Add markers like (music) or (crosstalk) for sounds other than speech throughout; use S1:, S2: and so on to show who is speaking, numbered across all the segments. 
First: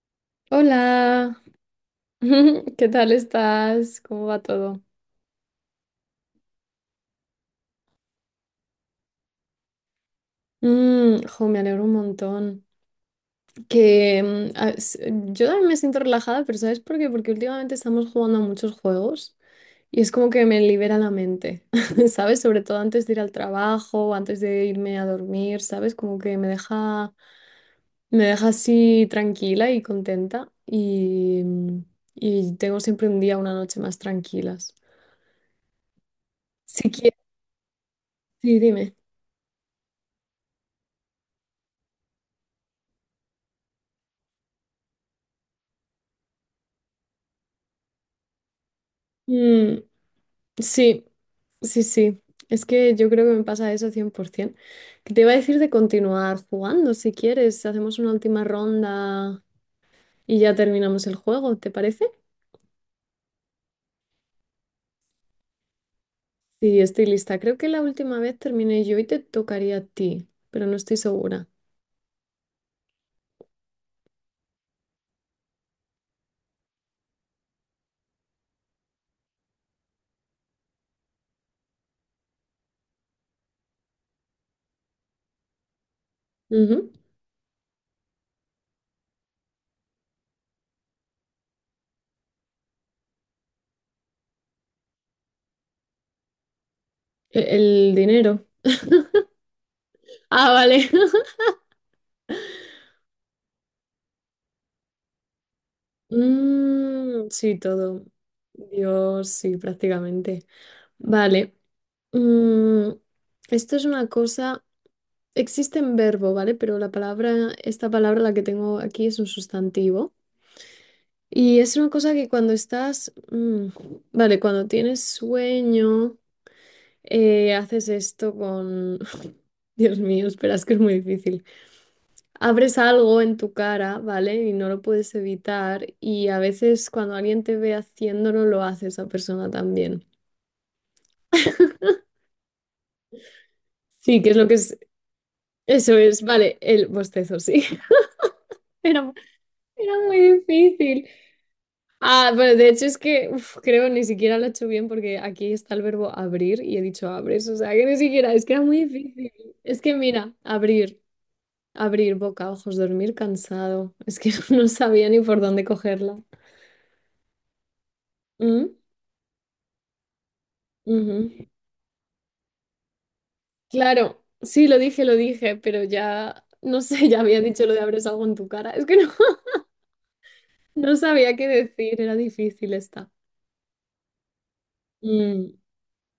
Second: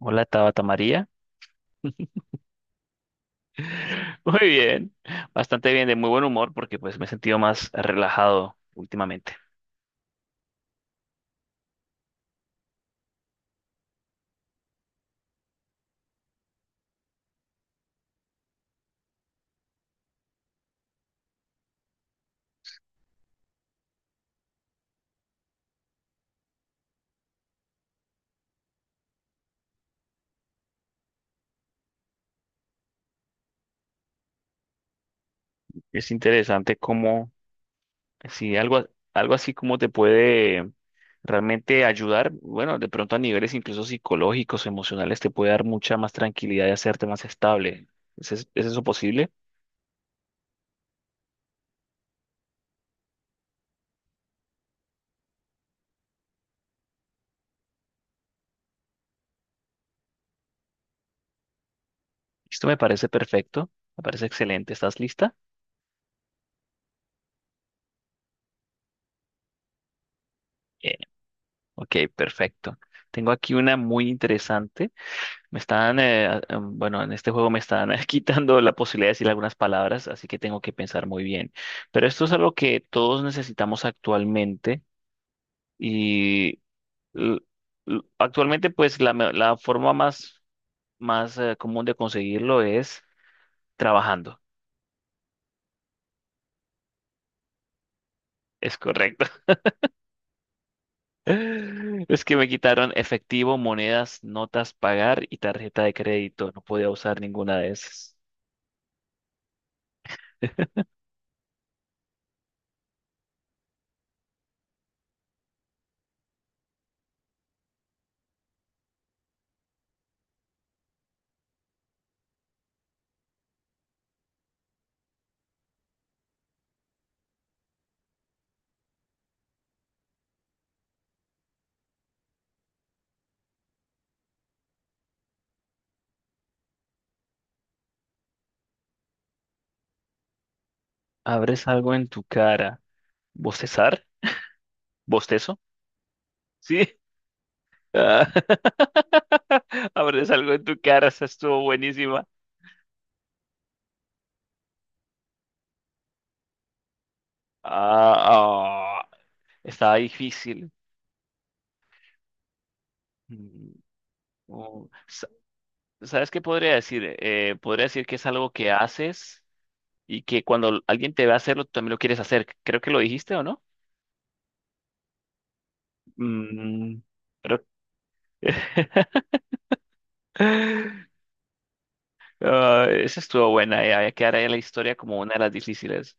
S1: Hola Tabata María.
S2: Hola, (laughs) ¿qué tal estás?
S1: (laughs)
S2: ¿Cómo va
S1: Muy
S2: todo?
S1: bien, bastante bien, de muy buen humor porque pues me he sentido más relajado últimamente.
S2: Jo, me alegro un montón. Que mm, a- s- Yo también me siento relajada, pero ¿sabes por qué? Porque últimamente estamos jugando a muchos juegos y es como que me libera la mente, (laughs) ¿sabes? Sobre todo antes de ir al trabajo, o antes de irme a dormir, ¿sabes? Como que me deja así tranquila y contenta, y tengo siempre un día, una noche más tranquilas.
S1: Es interesante
S2: Si quieres,
S1: cómo, si
S2: sí,
S1: algo,
S2: dime.
S1: algo así como te puede realmente ayudar, bueno, de pronto a niveles incluso psicológicos, emocionales, te puede dar mucha más tranquilidad y hacerte más estable. ¿Es eso posible?
S2: Mm, sí. Sí, sí, es que yo creo que me pasa eso 100%. Que Te iba a decir de continuar jugando, si quieres, hacemos una última ronda y ya terminamos el juego, ¿te parece?
S1: Esto me parece perfecto, me parece excelente. ¿Estás lista?
S2: Sí, estoy lista. Creo que la última vez terminé yo y te tocaría a ti, pero no
S1: Bien,
S2: estoy segura.
S1: ok, perfecto. Tengo aquí una muy interesante. Me están, bueno, en este juego me están (laughs) quitando la posibilidad de decir algunas palabras, así que tengo que pensar muy bien. Pero esto es algo que todos necesitamos actualmente y
S2: Ujú.
S1: l- actualmente pues la forma más, común de conseguirlo es trabajando.
S2: El dinero.
S1: Es correcto.
S2: Ah, vale. (laughs)
S1: (laughs) Es que me quitaron efectivo, monedas, notas, pagar y tarjeta de crédito. No podía usar ninguna
S2: Sí,
S1: de
S2: todo.
S1: esas.
S2: Dios, sí, prácticamente.
S1: (laughs)
S2: Vale. Mm, esto es una cosa. Existe en verbo, ¿vale? Pero esta palabra la que tengo aquí es un sustantivo. Y es una cosa que cuando vale, cuando tienes sueño, haces esto con... (laughs) Dios mío, espera, es que es muy difícil. Abres algo en tu cara, ¿vale? Y no lo puedes evitar. Y a veces cuando alguien te ve haciéndolo, lo hace esa persona también.
S1: ¿Abres algo en tu cara? ¿Bostezar?
S2: Sí, que es lo que es...
S1: ¿Bostezo?
S2: Eso es, vale, el
S1: Sí.
S2: bostezo, sí.
S1: Ah,
S2: (laughs) Era, era
S1: (laughs)
S2: muy
S1: abres algo en tu
S2: difícil.
S1: cara, esa estuvo buenísima.
S2: Ah, bueno, de hecho es que uf, creo ni siquiera lo he hecho bien porque aquí está el verbo abrir y he dicho abres, o sea que ni siquiera, es que era muy
S1: Ah, ah,
S2: difícil. Es que
S1: estaba
S2: mira,
S1: difícil.
S2: abrir boca, ojos, dormir
S1: Mm,
S2: cansado, es que (laughs) no
S1: oh,
S2: sabía ni
S1: sa-
S2: por dónde cogerla.
S1: ¿sabes qué podría decir? Podría decir que es algo que
S2: Mm,
S1: haces y que cuando alguien te
S2: ujú.
S1: ve hacerlo, tú también lo quieres hacer. Creo que lo dijiste, ¿o no?
S2: Claro, sí, lo dije, pero ya, no
S1: Mm,
S2: sé, (laughs) ya había
S1: creo-
S2: dicho lo de abres algo en tu cara, es que no,
S1: (laughs)
S2: (laughs) no sabía qué decir, era difícil
S1: Ah,
S2: esta.
S1: esa estuvo buena, ya, ya quedará la historia como una de las
S2: Mm,
S1: difíciles.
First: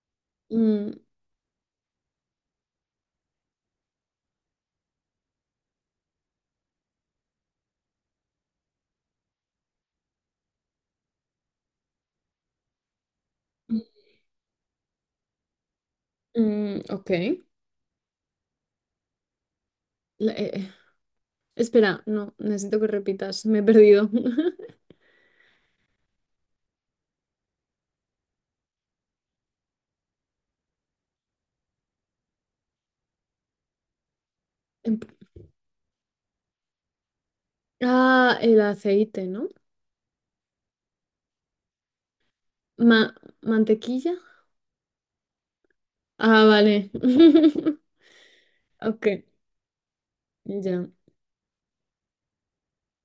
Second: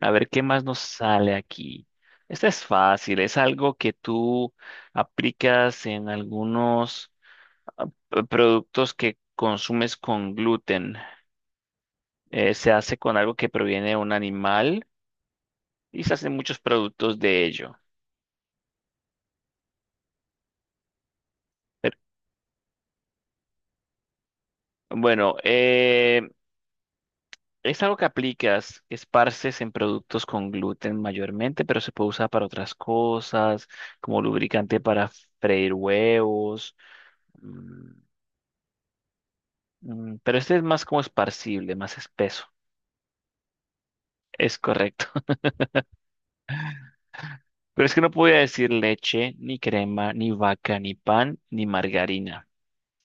S1: A ver, ¿qué más nos
S2: mm,
S1: sale aquí? Esta es fácil, es algo que tú aplicas en algunos productos que consumes con gluten. Se hace con algo que
S2: mm,
S1: proviene de un animal y se hacen muchos
S2: ok.
S1: productos de ello.
S2: La- eh,
S1: Pero,
S2: Espera, no, necesito que repitas, me he perdido. (laughs)
S1: bueno, eh, Es algo que aplicas, que esparces en productos con gluten mayormente, pero se puede usar para otras cosas, como lubricante
S2: Em-
S1: para freír huevos. Mm,
S2: Ah, el aceite, ¿no?
S1: mm, Pero este es más como esparcible, más espeso.
S2: Ma- ¿Mantequilla?
S1: Es correcto. (laughs)
S2: Ah, vale. (laughs)
S1: Pero es que no podía decir
S2: Ok,
S1: leche, ni crema, ni vaca,
S2: ya.
S1: ni pan, ni margarina.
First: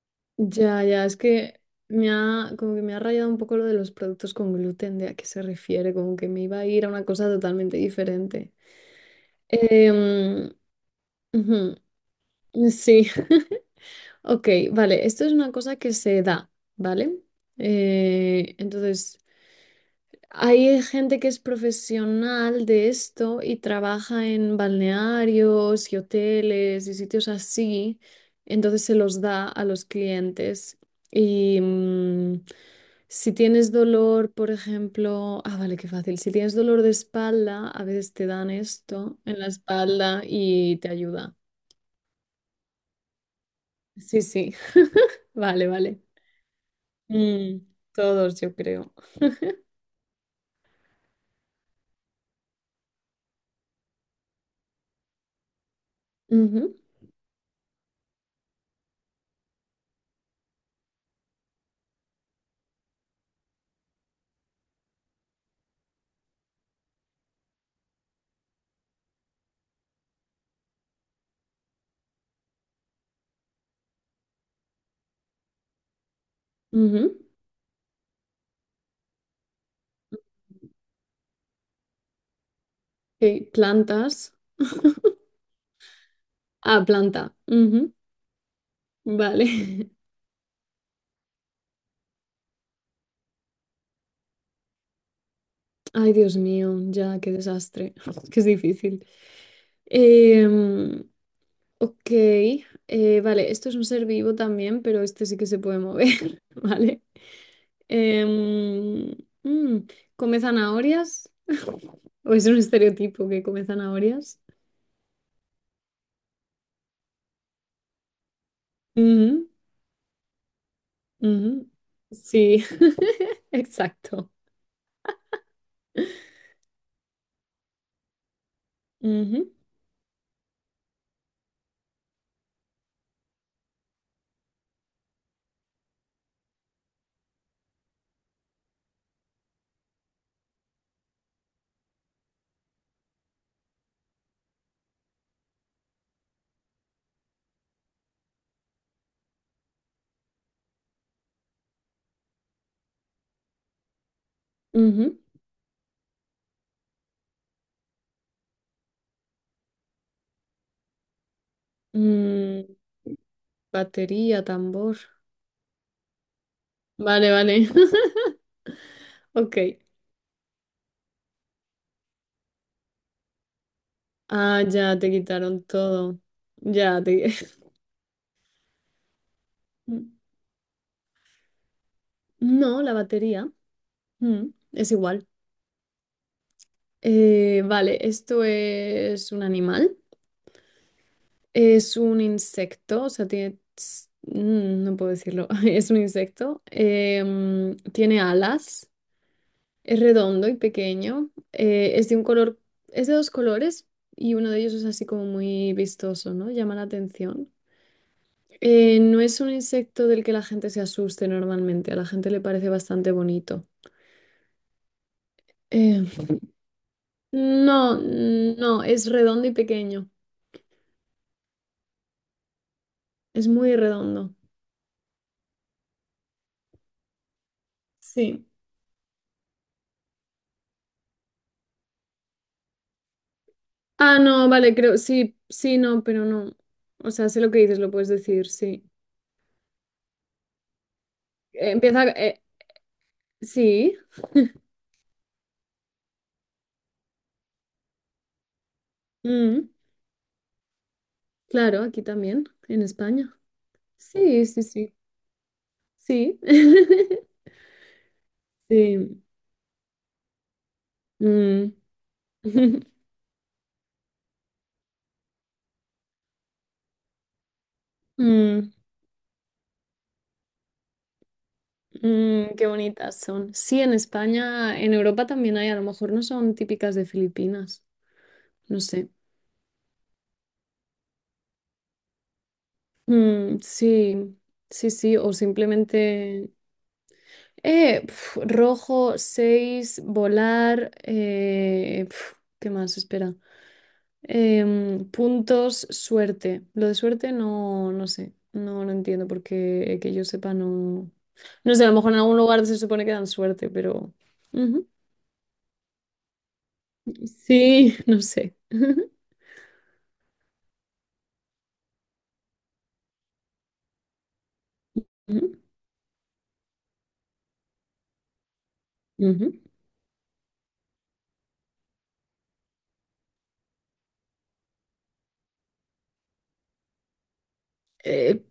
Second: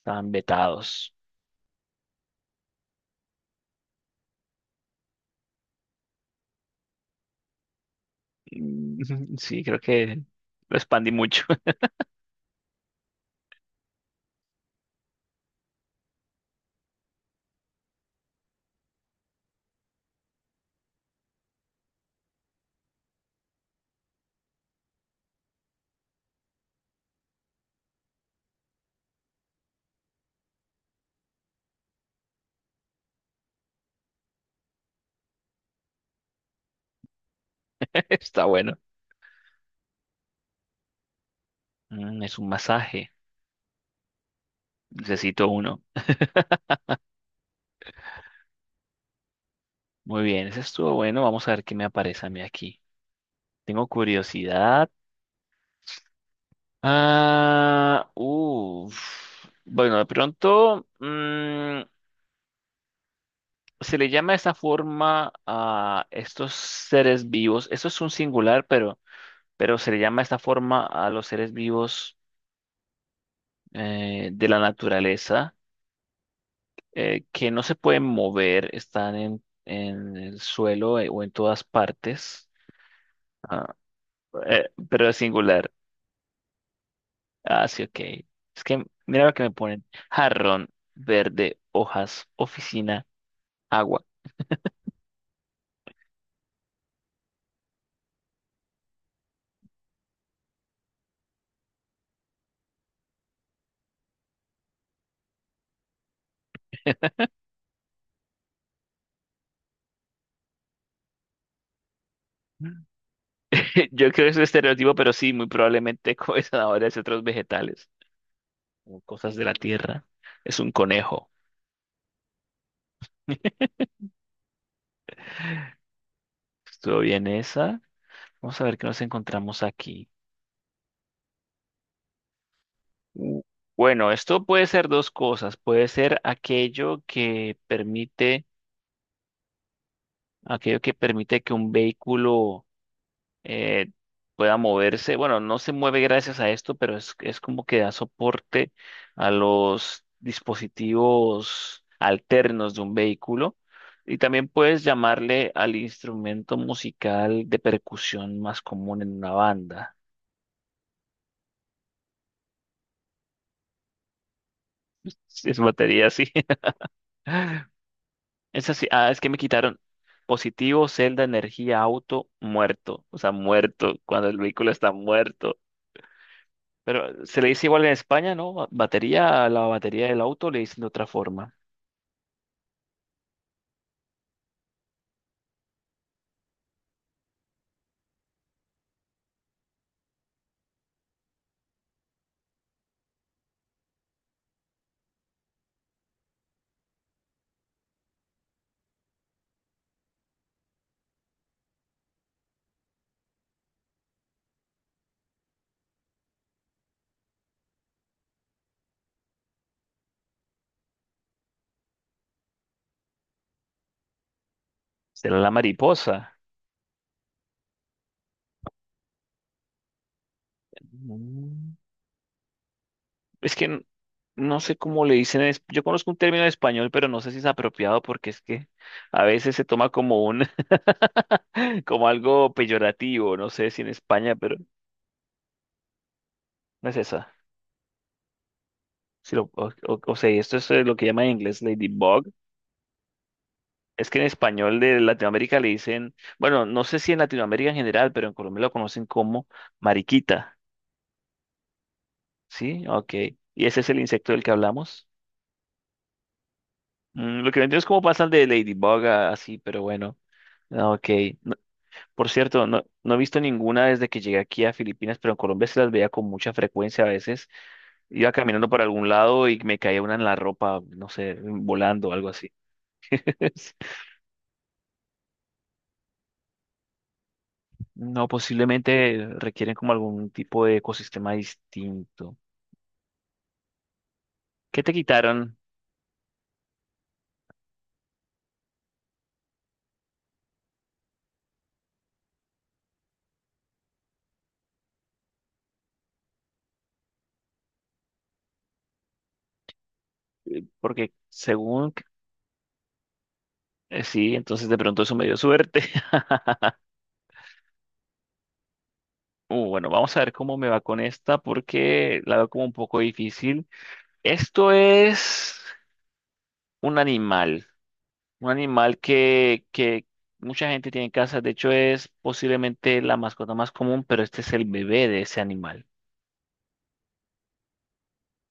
S1: Estaban
S2: Ya, ya,
S1: vetados.
S2: es que me ha, como que me ha rayado un poco lo de los productos con gluten, de a qué se refiere, como que me iba a ir a una cosa totalmente diferente.
S1: Mm, (laughs) Sí, creo que
S2: Em,
S1: lo expandí mucho.
S2: ujú, Sí. (laughs) Ok, vale, esto es una cosa que se da, ¿vale? Eh, entonces, Hay gente que es profesional de esto y trabaja en balnearios y hoteles y sitios así, entonces se los da a los clientes. Y mm, si tienes dolor, por ejemplo, ah, vale, qué fácil. Si tienes dolor de espalda, a
S1: (laughs)
S2: veces te
S1: Está
S2: dan
S1: bueno.
S2: esto en la espalda y te ayuda.
S1: Mm, Es un masaje.
S2: Sí, sí. (laughs)
S1: Necesito
S2: Vale,
S1: uno.
S2: vale. Mm, todos, yo creo.
S1: Muy bien, ese estuvo bueno. Vamos a ver qué me aparece a mí aquí. Tengo curiosidad.
S2: Ujú,
S1: Ah, uff. Bueno, de pronto mm, se le llama de esta forma a estos seres vivos. Esto es un singular, pero se le llama de esta forma a los seres vivos, de la naturaleza,
S2: ujú.
S1: que no se pueden mover, están en el suelo, o en todas partes.
S2: Ok,
S1: Ah,
S2: plantas.
S1: pero es singular.
S2: Ah, planta.
S1: Ah, sí, ok. Es que mira lo que
S2: Vale.
S1: me ponen.
S2: (laughs)
S1: Jarrón, verde, hojas, oficina, agua.
S2: Ay, Dios mío, ya, qué desastre. (laughs) Que es difícil. Em, ok, vale, esto es un ser vivo también, pero este sí que se puede mover, (laughs) ¿vale? Em, mm, ¿Come zanahorias? (laughs) ¿O es un
S1: (laughs)
S2: estereotipo que come
S1: Yo creo que es
S2: zanahorias?
S1: un estereotipo, pero sí, muy probablemente (laughs) come zanahorias y otros vegetales o cosas de
S2: Ujú,
S1: la tierra. Es un conejo.
S2: ujú. Sí, (laughs)
S1: (laughs)
S2: exacto.
S1: Estuvo bien esa. Vamos a ver qué nos
S2: Ujú,
S1: encontramos aquí. U- Bueno, esto puede ser dos cosas. Puede ser aquello que permite que un vehículo, eh, pueda moverse. Bueno, no se mueve gracias a esto, pero es como que da soporte a los dispositivos alternos de un vehículo. Y también puedes
S2: ujú.
S1: llamarle al instrumento musical de percusión más común en una banda. (laughs)
S2: Mm, batería, tambor.
S1: Sí, es batería, así.
S2: Vale, vale.
S1: (laughs)
S2: (laughs)
S1: Es así. Ah, es que me
S2: Ok.
S1: quitaron positivo, celda, energía, auto, muerto. O sea, muerto, cuando el
S2: Ah,
S1: vehículo está
S2: ya te
S1: muerto.
S2: quitaron todo. Ya
S1: Pero
S2: te...
S1: se le
S2: (laughs)
S1: dice igual en España, ¿no? Batería, a la batería
S2: Mm,
S1: del auto le dicen de otra forma.
S2: no, la batería. Mm, es igual. Vale, esto es un animal. Es un insecto, o sea, tiene... no puedo decirlo. (laughs) Es un insecto. Tiene alas. Es redondo y pequeño. Es de un color... Es de dos colores y uno de ellos es así como muy vistoso, ¿no? Llama la atención. No es un insecto del que la gente se asuste normalmente, a la gente le parece bastante bonito.
S1: Será la
S2: Eh,
S1: mariposa.
S2: no, es redondo y pequeño,
S1: Mm.
S2: es
S1: Es que
S2: muy
S1: n-
S2: redondo.
S1: no sé cómo le dicen. Yo conozco un término en español, pero no sé si es apropiado porque es
S2: Sí.
S1: que a veces se toma como un, (laughs) como algo peyorativo. No sé si en
S2: Ah,
S1: España,
S2: no,
S1: pero
S2: vale, creo, sí, sí, no, pero no.
S1: no es
S2: O sea,
S1: esa.
S2: sé lo que dices, lo puedes decir, sí.
S1: Si lo, o- O sea, y esto es, lo que llaman en inglés
S2: Eh, empieza,
S1: ladybug.
S2: eh, sí,
S1: Es que en español de Latinoamérica le dicen, bueno, no sé si en Latinoamérica en general, pero en Colombia lo conocen como
S2: mm,
S1: mariquita.
S2: claro, aquí también, en
S1: Sí, ok.
S2: España.
S1: ¿Y ese es el insecto del
S2: Sí,
S1: que
S2: sí, sí,
S1: hablamos?
S2: sí.
S1: Mm,
S2: (laughs)
S1: lo que no entiendo es cómo pasan de ladybug
S2: Sí.
S1: a así, pero bueno. Ah, ok. No-
S2: mm,
S1: por cierto,
S2: (laughs)
S1: no he visto ninguna desde que llegué aquí a Filipinas, pero en Colombia se las veía con mucha frecuencia a veces. Iba caminando
S2: mm,
S1: por algún lado y me caía una en la ropa, no sé, volando o algo así.
S2: Mm, qué bonitas son. Sí, en
S1: (laughs)
S2: España, en Europa también hay, a lo mejor no son típicas de Filipinas,
S1: No,
S2: no sé.
S1: posiblemente requieren como algún tipo de ecosistema distinto.
S2: Sí,
S1: ¿Qué
S2: sí,
S1: te
S2: sí, o
S1: quitaron?
S2: simplemente... rojo, seis, volar, ¿qué más? Espera. Puntos, suerte. Lo de suerte no, no sé, no, no entiendo porque que yo sepa no...
S1: Porque
S2: No sé, a
S1: según...
S2: lo mejor en algún lugar se supone que dan suerte,
S1: Eh,
S2: pero...
S1: sí, entonces de
S2: Ujú,
S1: pronto eso me dio suerte. (laughs)
S2: sí, (laughs) no sé. (laughs)
S1: Bueno, vamos a ver cómo me va con esta porque la veo como un poco difícil. Esto es
S2: Ujú.
S1: un animal, un animal
S2: Ujú.
S1: que mucha gente tiene en casa. De hecho, es posiblemente la mascota más común, pero este es el bebé de ese animal.
S2: Eh,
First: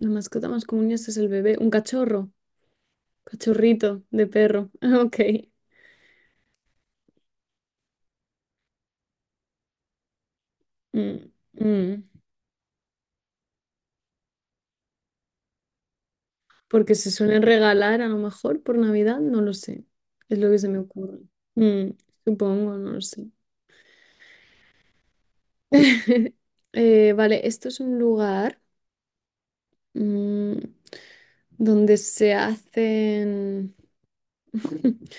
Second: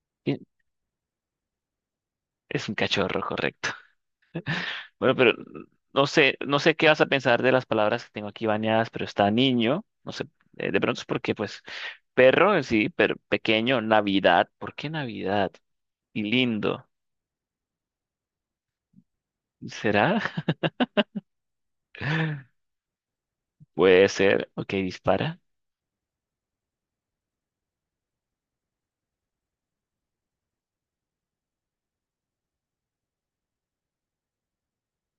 S2: la
S1: Y
S2: mascota más común es el bebé, un cachorro,
S1: Es un cachorro, correcto. (laughs)
S2: cachorrito de perro. (laughs)
S1: Bueno,
S2: Ok.
S1: pero no sé, no sé qué vas a pensar de las palabras que tengo aquí bañadas, pero está niño. No sé, de pronto es
S2: Mm,
S1: porque, pues,
S2: mm.
S1: perro, sí, pero pequeño, Navidad. ¿Por qué Navidad? Y lindo.
S2: Porque se suelen regalar a lo mejor por Navidad, no lo sé.
S1: ¿Será?
S2: Es lo que se me ocurre. Mm, supongo, no lo sé.
S1: Puede ser. Ok, dispara.
S2: (laughs) Vale, esto es un lugar mm, donde se hacen (laughs)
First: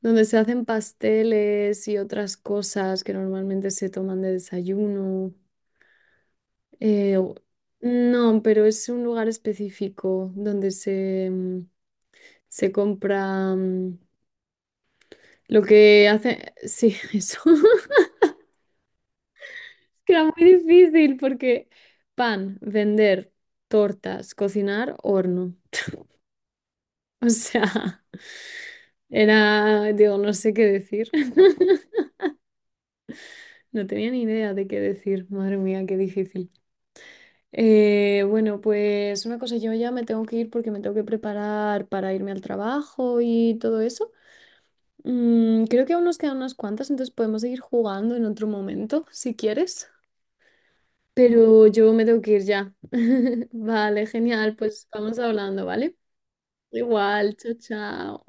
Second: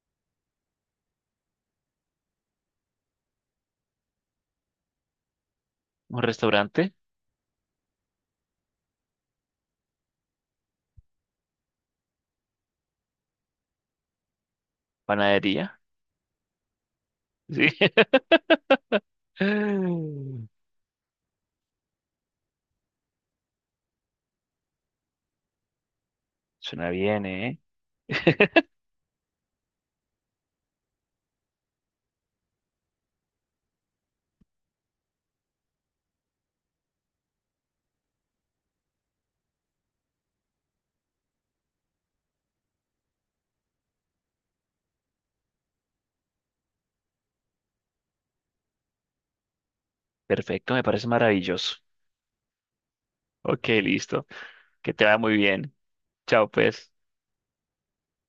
S2: donde se hacen pasteles y otras cosas que normalmente se toman de desayuno.
S1: Un restaurante,
S2: Eh, u- no, pero es un lugar específico donde se compra lo
S1: panadería.
S2: que hace. Sí, (laughs) eso.
S1: Sí.
S2: (laughs) Que era
S1: (laughs)
S2: muy difícil porque pan, vender, tortas, cocinar, horno.
S1: Suena bien,
S2: O
S1: ¿eh?
S2: sea, (laughs)
S1: (laughs)
S2: digo, no sé qué decir. (laughs) No tenía ni idea de qué decir. Madre mía, qué difícil. Bueno, pues una cosa, yo ya me tengo que ir porque me tengo que preparar para irme al trabajo y todo eso. Creo que aún nos quedan unas cuantas, entonces podemos seguir jugando en otro momento, si quieres.
S1: Perfecto, me parece
S2: Pero
S1: maravilloso.
S2: yo me tengo que ir ya. (laughs)
S1: Ok,
S2: Vale,
S1: listo.
S2: genial, pues
S1: Que te va
S2: vamos
S1: muy
S2: hablando,
S1: bien.
S2: ¿vale?
S1: Chao, pues.
S2: Igual, chao, chao.